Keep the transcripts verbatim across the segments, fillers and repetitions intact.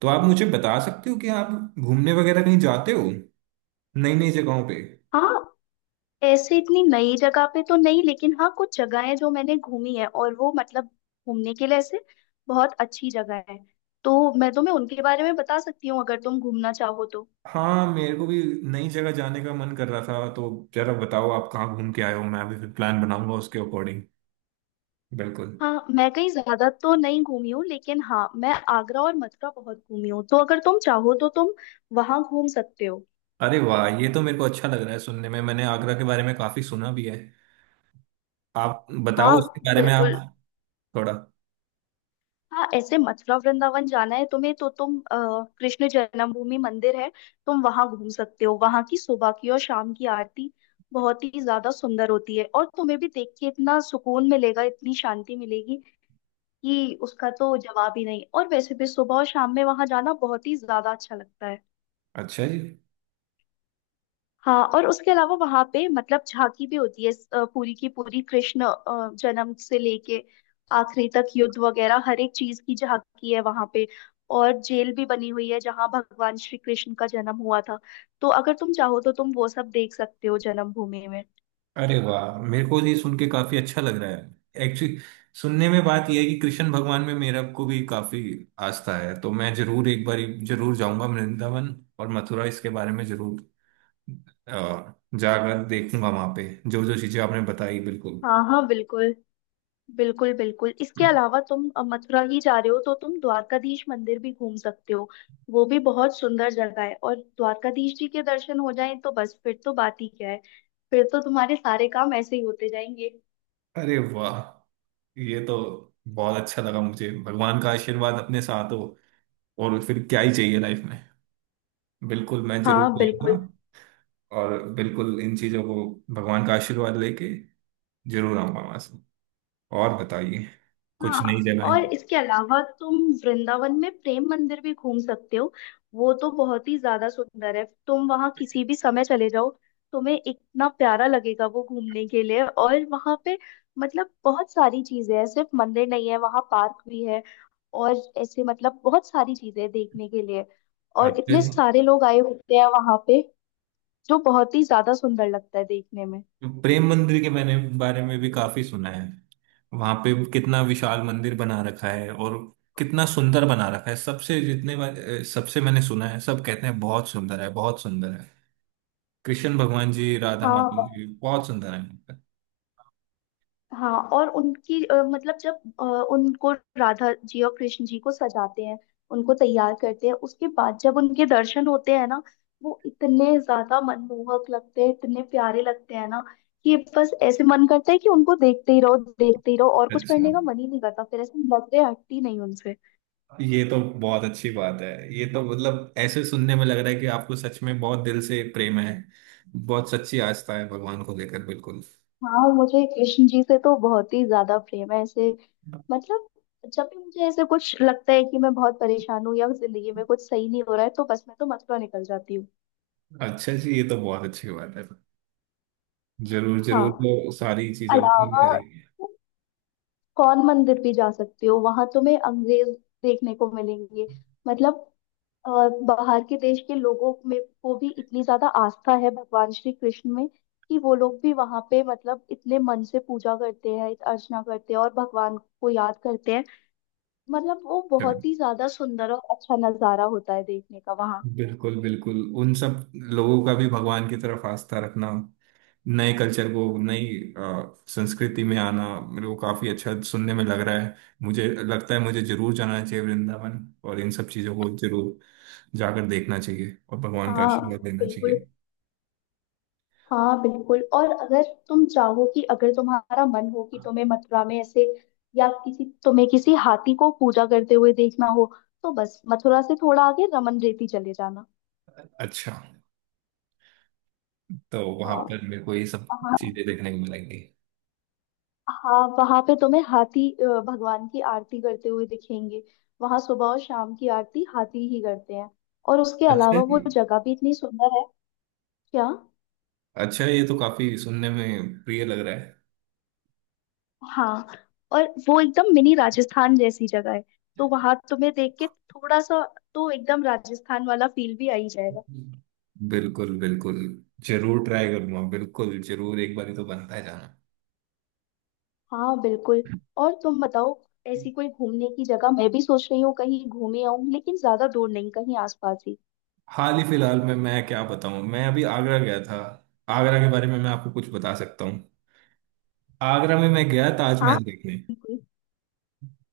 तो आप मुझे बता सकते हो कि आप घूमने वगैरह कहीं जाते हो नई नई जगहों पे। हाँ, ऐसे इतनी नई जगह पे तो नहीं, लेकिन हाँ, कुछ जगहें जो मैंने घूमी है और वो मतलब घूमने के लिए ऐसे बहुत अच्छी जगह है, तो मैं तुम्हें उनके बारे में बता सकती हूँ अगर तुम घूमना चाहो तो। हाँ मेरे को भी नई जगह जाने का मन कर रहा था तो जरा बताओ आप कहाँ घूम के आए हो। मैं भी फिर प्लान बनाऊंगा उसके अकॉर्डिंग। बिल्कुल। हाँ, मैं कहीं ज्यादा तो नहीं घूमी हूँ, लेकिन हाँ, मैं आगरा और मथुरा बहुत घूमी हूँ, तो अगर तुम चाहो तो तुम वहां घूम सकते हो। अरे वाह, ये तो मेरे को अच्छा लग रहा है सुनने में। मैंने आगरा के बारे में काफी सुना भी है। आप बताओ हाँ उसके बारे में। आप बिल्कुल। थोड़ा। हाँ, ऐसे मथुरा वृंदावन जाना है तुम्हें तो तुम अ, कृष्ण जन्मभूमि मंदिर है, तुम वहां घूम सकते हो। वहां की सुबह की और शाम की आरती बहुत ही ज्यादा सुंदर होती है और तुम्हें भी देख के इतना सुकून मिलेगा, इतनी शांति मिलेगी कि उसका तो जवाब ही नहीं। और वैसे भी सुबह और शाम में वहां जाना बहुत ही ज्यादा अच्छा लगता है। अच्छा जी। हाँ, और उसके अलावा वहां पे मतलब झांकी भी होती है। अ, पूरी की पूरी कृष्ण अ, जन्म से लेके आखिरी तक युद्ध वगैरह हर एक चीज की झांकी है वहां पे। और जेल भी बनी हुई है जहाँ भगवान श्री कृष्ण का जन्म हुआ था, तो अगर तुम चाहो तो तुम वो सब देख सकते हो जन्मभूमि में। अरे वाह, मेरे को ये सुन के काफी अच्छा लग रहा है एक्चुअली। सुनने में बात यह है कि कृष्ण भगवान में मेरा को भी काफी आस्था है। तो मैं जरूर एक बार जरूर जाऊंगा वृंदावन और मथुरा। इसके बारे में जरूर अ, जाकर देखूंगा वहां पे जो जो चीजें आपने बताई। बिल्कुल। हाँ हाँ बिल्कुल। बिल्कुल बिल्कुल इसके अलावा तुम अ, मथुरा ही जा रहे हो तो तुम द्वारकाधीश मंदिर भी घूम सकते हो। वो भी बहुत सुंदर जगह है और द्वारकाधीश जी के दर्शन हो जाएं तो बस फिर तो बात ही क्या है। फिर तो तुम्हारे सारे काम ऐसे ही होते जाएंगे। अरे वाह, ये तो बहुत अच्छा लगा मुझे। भगवान का आशीर्वाद अपने साथ हो और फिर क्या ही चाहिए लाइफ में। बिल्कुल मैं जरूर हाँ जाऊंगा बिल्कुल। और बिल्कुल इन चीजों को भगवान का आशीर्वाद लेके जरूर आऊंगा मैं सर। और बताइए कुछ नई हाँ, जगह। और इसके अलावा तुम वृंदावन में प्रेम मंदिर भी घूम सकते हो। वो तो बहुत ही ज्यादा सुंदर है, तुम वहाँ किसी भी समय चले जाओ, तुम्हें इतना प्यारा लगेगा वो घूमने के लिए। और वहाँ पे मतलब बहुत सारी चीजें हैं, सिर्फ मंदिर नहीं है, वहाँ पार्क भी है। और ऐसे मतलब बहुत सारी चीजें हैं देखने के लिए, और अच्छा इतने जी। सारे लोग आए होते हैं वहाँ पे जो बहुत ही ज्यादा सुंदर लगता है देखने में। प्रेम मंदिर के मैंने बारे में भी काफी सुना है। वहां पे कितना विशाल मंदिर बना रखा है और कितना सुंदर बना रखा है। सबसे जितने बार अ, सबसे मैंने सुना है सब कहते हैं बहुत सुंदर है, बहुत सुंदर है। कृष्ण भगवान जी, राधा माता हाँ। जी बहुत सुंदर है। हाँ, और उनकी अ, मतलब जब अ, उनको, राधा जी और कृष्ण जी को सजाते हैं, उनको तैयार करते हैं, उसके बाद जब उनके दर्शन होते हैं ना, वो इतने ज्यादा मनमोहक लगते हैं, इतने प्यारे लगते हैं ना कि बस ऐसे मन करता है कि उनको देखते ही रहो, देखते ही रहो, और कुछ अच्छा, करने का मन ही नहीं करता। फिर ऐसे नजरें हटती नहीं उनसे। ये तो बहुत अच्छी बात है। ये तो मतलब ऐसे सुनने में लग रहा है कि आपको सच में बहुत दिल से प्रेम है। बहुत सच्ची आस्था है भगवान को लेकर बिल्कुल। हाँ, मुझे कृष्ण जी से तो बहुत ही ज्यादा प्रेम है ऐसे। मतलब जब भी मुझे ऐसे कुछ लगता है कि मैं बहुत परेशान हूँ या जिंदगी में कुछ सही नहीं हो रहा है, तो बस मैं तो मथुरा निकल जाती हूँ। अच्छा जी, ये तो बहुत अच्छी बात है। जरूर जरूर हाँ, तो सारी चीजों को अलावा करेंगे। कौन मंदिर भी जा सकते हो, वहां तुम्हें अंग्रेज देखने को मिलेंगे। मतलब अ, बाहर के देश के लोगों में को भी इतनी ज्यादा आस्था है भगवान श्री कृष्ण में कि वो लोग भी वहां पे मतलब इतने मन से पूजा करते हैं, अर्चना करते हैं और भगवान को याद करते हैं। मतलब वो चलो, बहुत ही ज्यादा सुंदर और अच्छा नजारा होता है देखने का वहाँ। बिल्कुल बिल्कुल उन सब लोगों का भी भगवान की तरफ आस्था रखना। नए कल्चर को नई अ, संस्कृति में आना मेरे को काफी अच्छा सुनने में लग रहा है। मुझे लगता है मुझे जरूर जाना चाहिए वृंदावन और इन सब चीजों को जरूर जाकर देखना चाहिए और भगवान का हाँ आशीर्वाद लेना बिल्कुल। चाहिए। हाँ बिल्कुल, और अगर तुम चाहो कि अगर तुम्हारा मन हो कि तुम्हें मथुरा में ऐसे या किसी तुम्हें किसी हाथी को पूजा करते हुए देखना हो, तो बस मथुरा से थोड़ा आगे रमन रेती चले जाना। अच्छा, तो वहां हाँ पर मेरे को ये सब वहाँ। चीजें देखने को मिलेंगी। हाँ, वहां पे तुम्हें हाथी अ, भगवान की आरती करते हुए दिखेंगे। वहां सुबह और शाम की आरती हाथी ही करते हैं। और उसके अच्छा। अलावा वो जगह भी इतनी सुंदर है क्या। अच्छा, ये तो काफी सुनने में प्रिय लग रहा है। हाँ, और वो एकदम मिनी राजस्थान जैसी जगह है, तो वहां तुम्हें देख के थोड़ा सा तो एकदम राजस्थान वाला फील भी आ ही जाएगा। बिल्कुल बिल्कुल जरूर ट्राई करूंगा, बिल्कुल जरूर। एक बार ही तो बनता है जाना। हाँ बिल्कुल। और तुम बताओ, ऐसी कोई घूमने की जगह, मैं भी सोच रही हूँ कहीं घूमे आऊँ, लेकिन ज्यादा दूर नहीं, कहीं आसपास ही। हाल ही फिलहाल में मैं क्या बताऊं, मैं अभी आगरा गया था। आगरा के बारे में मैं आपको कुछ बता सकता हूँ। आगरा में मैं गया हाँ ताजमहल देखने। बिल्कुल।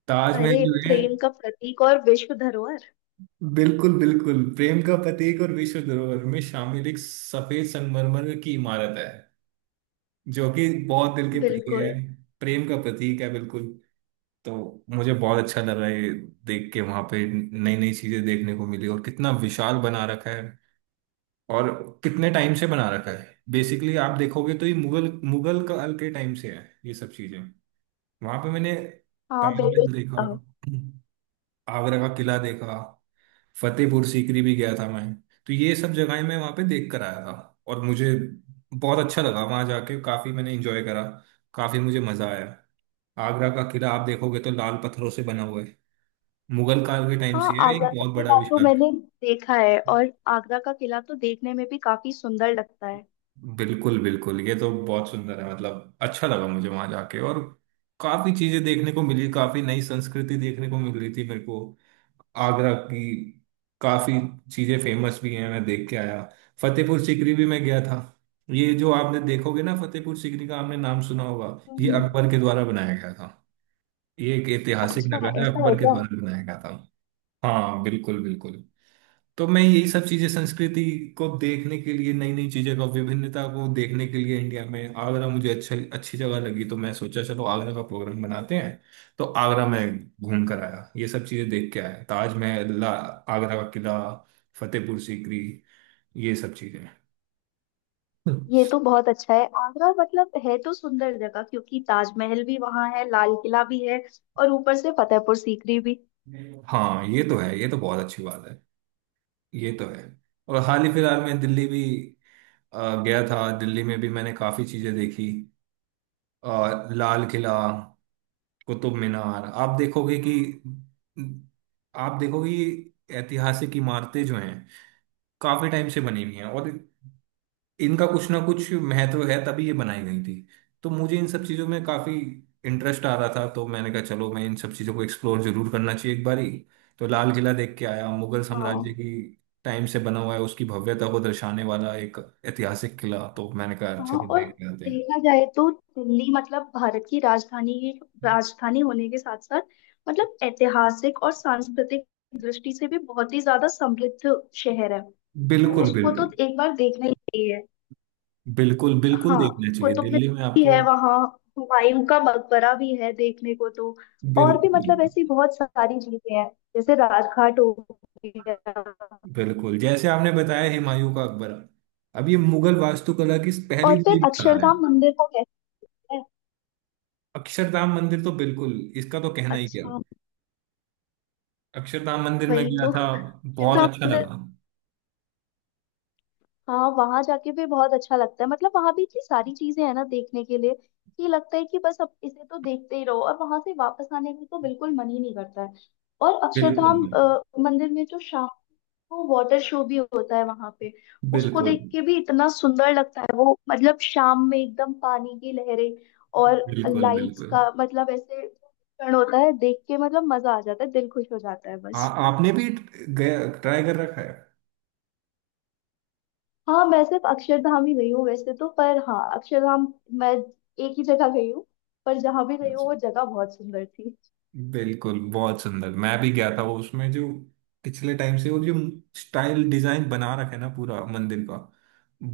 ताजमहल अरे, जो है प्रेम का प्रतीक और विश्व धरोहर। बिल्कुल बिल्कुल प्रेम का प्रतीक और विश्व धरोहर में शामिल एक सफेद संगमरमर की इमारत है जो कि बहुत दिल के प्रिय बिल्कुल। है। प्रेम का प्रतीक है बिल्कुल। तो मुझे बहुत अच्छा लगा ये देख के। वहां पे नई नई चीजें देखने को मिली और कितना विशाल बना रखा है और कितने टाइम से बना रखा है। बेसिकली आप देखोगे तो ये मुगल मुगल काल के टाइम से है ये सब चीजें। वहां पे मैंने हाँ बिल्कुल। ताजमहल देखा, हाँ आगरा का किला देखा, फतेहपुर सीकरी भी गया था मैं। तो ये सब जगहें मैं वहां पे देख कर आया था। और मुझे बहुत अच्छा लगा वहां जाके। काफी मैंने एंजॉय करा, काफी मुझे मजा आया। आगरा का किला आप देखोगे तो लाल पत्थरों से बना हुआ है मुगल काल के टाइम से। हाँ, ये आगरा एक का बहुत बड़ा किला तो विशाल। मैंने देखा है, और आगरा का किला तो देखने में भी काफी सुंदर लगता है। बिल्कुल बिल्कुल, ये तो बहुत सुंदर है। मतलब अच्छा लगा मुझे वहां जाके और काफी चीजें देखने को मिली। काफी नई संस्कृति देखने को मिल रही थी मेरे को आगरा की। काफी चीजें फेमस भी हैं, मैं देख के आया। फतेहपुर सीकरी भी मैं गया था। ये जो आपने देखोगे ना, फतेहपुर सीकरी का आपने नाम सुना होगा। ये हम्म। अकबर के द्वारा बनाया गया था। ये एक ऐतिहासिक अच्छा, नगर है, ऐसा है अकबर के क्या। द्वारा बनाया गया था। हाँ बिल्कुल बिल्कुल। तो मैं यही सब चीजें संस्कृति को देखने के लिए, नई नई चीजें का विभिन्नता को देखने के लिए, इंडिया में आगरा मुझे अच्छा अच्छी जगह लगी। तो मैं सोचा चलो आगरा का प्रोग्राम बनाते हैं। तो आगरा में घूम कर आया, ये सब चीजें देख के आया। ताजमहल, ला- आगरा का किला, फतेहपुर सीकरी, ये सब चीजें। ये तो बहुत अच्छा है आगरा, मतलब है तो सुंदर जगह, क्योंकि ताजमहल भी वहां है, लाल किला भी है, और ऊपर से फतेहपुर सीकरी भी। हाँ ये तो है, ये तो बहुत अच्छी बात है। ये तो है। और हाल ही फिलहाल में दिल्ली भी अ, गया था। दिल्ली में भी मैंने काफी चीजें देखी, अ, लाल किला, कुतुब मीनार। आप देखोगे कि आप देखोगे कि ऐतिहासिक इमारतें जो हैं काफी टाइम से बनी हुई हैं और इनका कुछ ना कुछ महत्व है तभी ये बनाई गई थी। तो मुझे इन सब चीजों में काफी इंटरेस्ट आ रहा था। तो मैंने कहा चलो मैं इन सब चीजों को एक्सप्लोर जरूर करना चाहिए एक बारी। तो लाल किला देख के आया, मुगल साम्राज्य हाँ। की टाइम से बना हुआ है उसकी भव्यता को दर्शाने वाला एक ऐतिहासिक किला। तो मैंने कहा हाँ, चलो और देख के आते हैं। देखा जाए तो दिल्ली मतलब भारत की राजधानी, राजधानी होने के साथ साथ मतलब ऐतिहासिक और सांस्कृतिक दृष्टि से भी बहुत ही ज्यादा समृद्ध शहर है, तो बिल्कुल उसको बिल्कुल। तो एक बार देखना ही चाहिए। बिल्कुल बिल्कुल हाँ, देखना चाहिए कुतुब दिल्ली में मीनार भी आपको। है वहाँ, हुमायूं का मकबरा भी है देखने को तो। और भी बिल्कुल मतलब बिल्कुल। ऐसी बहुत सारी चीजें हैं, जैसे राजघाट हो गया। बिल्कुल जैसे आपने बताया हुमायूं का मकबरा, अब ये मुगल वास्तुकला की पहली और फिर बड़ी मिसाल है। अक्षरधाम मंदिर को कहते हैं। अक्षरधाम मंदिर तो बिल्कुल, इसका तो कहना ही क्या। अच्छा, अक्षरधाम मंदिर में वही गया तो था, बहुत अक्षरधाम अच्छा मंदिर। लगा। हाँ, वहां जाके भी बहुत अच्छा लगता है, मतलब वहां भी इतनी सारी चीजें हैं ना देखने के लिए कि लगता है कि बस अब इसे तो देखते ही रहो, और वहां से वापस आने का तो बिल्कुल मन ही नहीं करता है। और बिल्कुल अक्षरधाम बिल्कुल। अ, मंदिर में जो शाम, वो वाटर शो भी होता है वहां पे, उसको बिल्कुल देख के भी इतना सुंदर लगता है वो। मतलब शाम में एकदम पानी की लहरें और बिल्कुल। लाइट्स बिल्कुल का, मतलब ऐसे क्षण होता है देख के मतलब मजा आ जाता है, दिल खुश हो जाता है आ, बस। आपने भी ट्राई कर रखा हाँ, मैं सिर्फ अक्षरधाम ही गई हूँ वैसे तो, पर हाँ, अक्षरधाम मैं एक ही जगह गई हूँ, पर जहाँ भी है। गई हूँ वो जगह बहुत सुंदर थी। बिल्कुल बहुत सुंदर। मैं भी गया था वो। उसमें जो पिछले टाइम से वो जो स्टाइल डिजाइन बना रखे ना पूरा मंदिर का,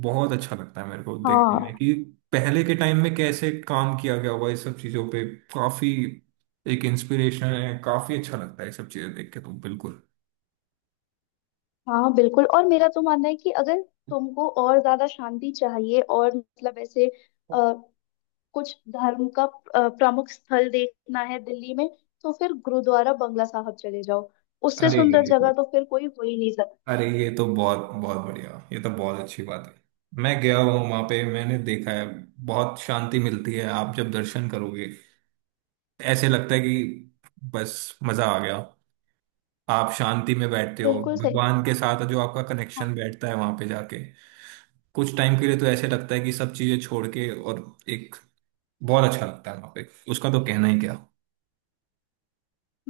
बहुत अच्छा लगता है मेरे को देखने हाँ। में कि पहले के टाइम में कैसे काम किया गया हुआ इस सब चीजों पे। काफी एक इंस्पिरेशन है, काफी अच्छा लगता है ये सब चीजें देख के तो बिल्कुल। हाँ बिल्कुल। और मेरा तो मानना है कि अगर तुमको और ज्यादा शांति चाहिए और मतलब ऐसे कुछ धर्म का अ, प्रमुख स्थल देखना है दिल्ली में, तो फिर गुरुद्वारा बंगला साहब चले जाओ। उससे अरे सुंदर अरे, जगह तो फिर कोई हो ही नहीं सकता। अरे ये तो बहुत बहुत बढ़िया। ये तो बहुत अच्छी बात है। मैं गया हूँ वहां पे, मैंने देखा है। बहुत शांति मिलती है आप जब दर्शन करोगे। ऐसे लगता है कि बस मजा आ गया। आप शांति में बैठते हो, बिल्कुल सही। भगवान के साथ जो आपका हाँ। कनेक्शन बैठता है वहां पे जाके। कुछ टाइम के लिए तो ऐसे लगता है कि सब चीजें छोड़ के और एक बहुत अच्छा लगता है वहां पे, उसका तो कहना ही क्या।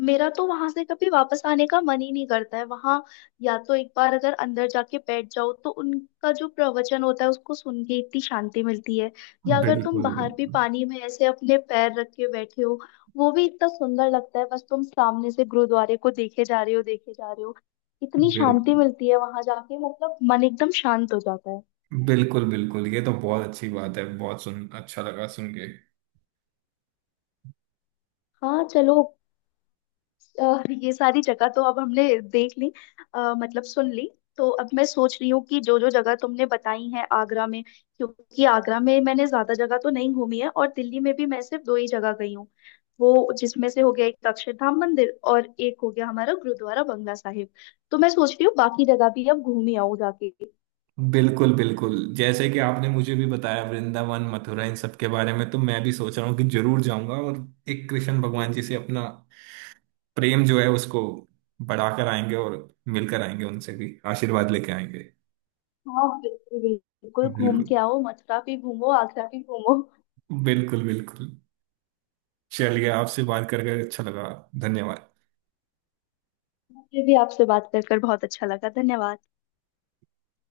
मेरा तो वहां से कभी वापस आने का मन ही नहीं करता है वहां। या तो एक बार अगर अंदर जाके बैठ जाओ तो उनका जो प्रवचन होता है उसको सुन के इतनी शांति मिलती है, या अगर तुम बिल्कुल। बाहर भी बिल्कुल पानी में ऐसे अपने पैर रख के बैठे हो, वो भी इतना सुंदर लगता है, बस तुम सामने से गुरुद्वारे को देखे जा रहे हो, देखे जा रहे हो, इतनी शांति बिल्कुल। मिलती है वहां जाके, मतलब मन एकदम शांत हो जाता है। बिल्कुल बिल्कुल, ये तो बहुत अच्छी बात है, बहुत सुन अच्छा लगा सुन के। हाँ चलो, अ, ये सारी जगह तो अब हमने देख ली, अ, मतलब सुन ली। तो अब मैं सोच रही हूँ कि जो जो जगह तुमने बताई है आगरा में, क्योंकि आगरा में मैंने ज्यादा जगह तो नहीं घूमी है, और दिल्ली में भी मैं सिर्फ दो ही जगह गई हूँ, वो जिसमें से हो गया एक अक्षरधाम मंदिर और एक हो गया हमारा गुरुद्वारा बंगला साहिब। तो मैं सोच रही हूँ बाकी जगह भी अब घूम ही आऊँ जाके। बिल्कुल बिल्कुल जैसे कि आपने मुझे भी बताया वृंदावन मथुरा इन सब के बारे में, तो मैं भी सोच रहा हूँ कि जरूर जाऊंगा और एक कृष्ण भगवान जी से अपना प्रेम जो है उसको बढ़ाकर आएंगे और मिलकर आएंगे, उनसे भी आशीर्वाद लेके आएंगे। हाँ बिल्कुल, बिल्कुल घूम बिल्कुल। के आओ, मथुरा भी घूमो, आगरा भी घूमो। बिल्कुल बिल्कुल। चलिए आपसे बात करके अच्छा लगा, धन्यवाद। मुझे भी आपसे बात कर कर बहुत अच्छा लगा, धन्यवाद।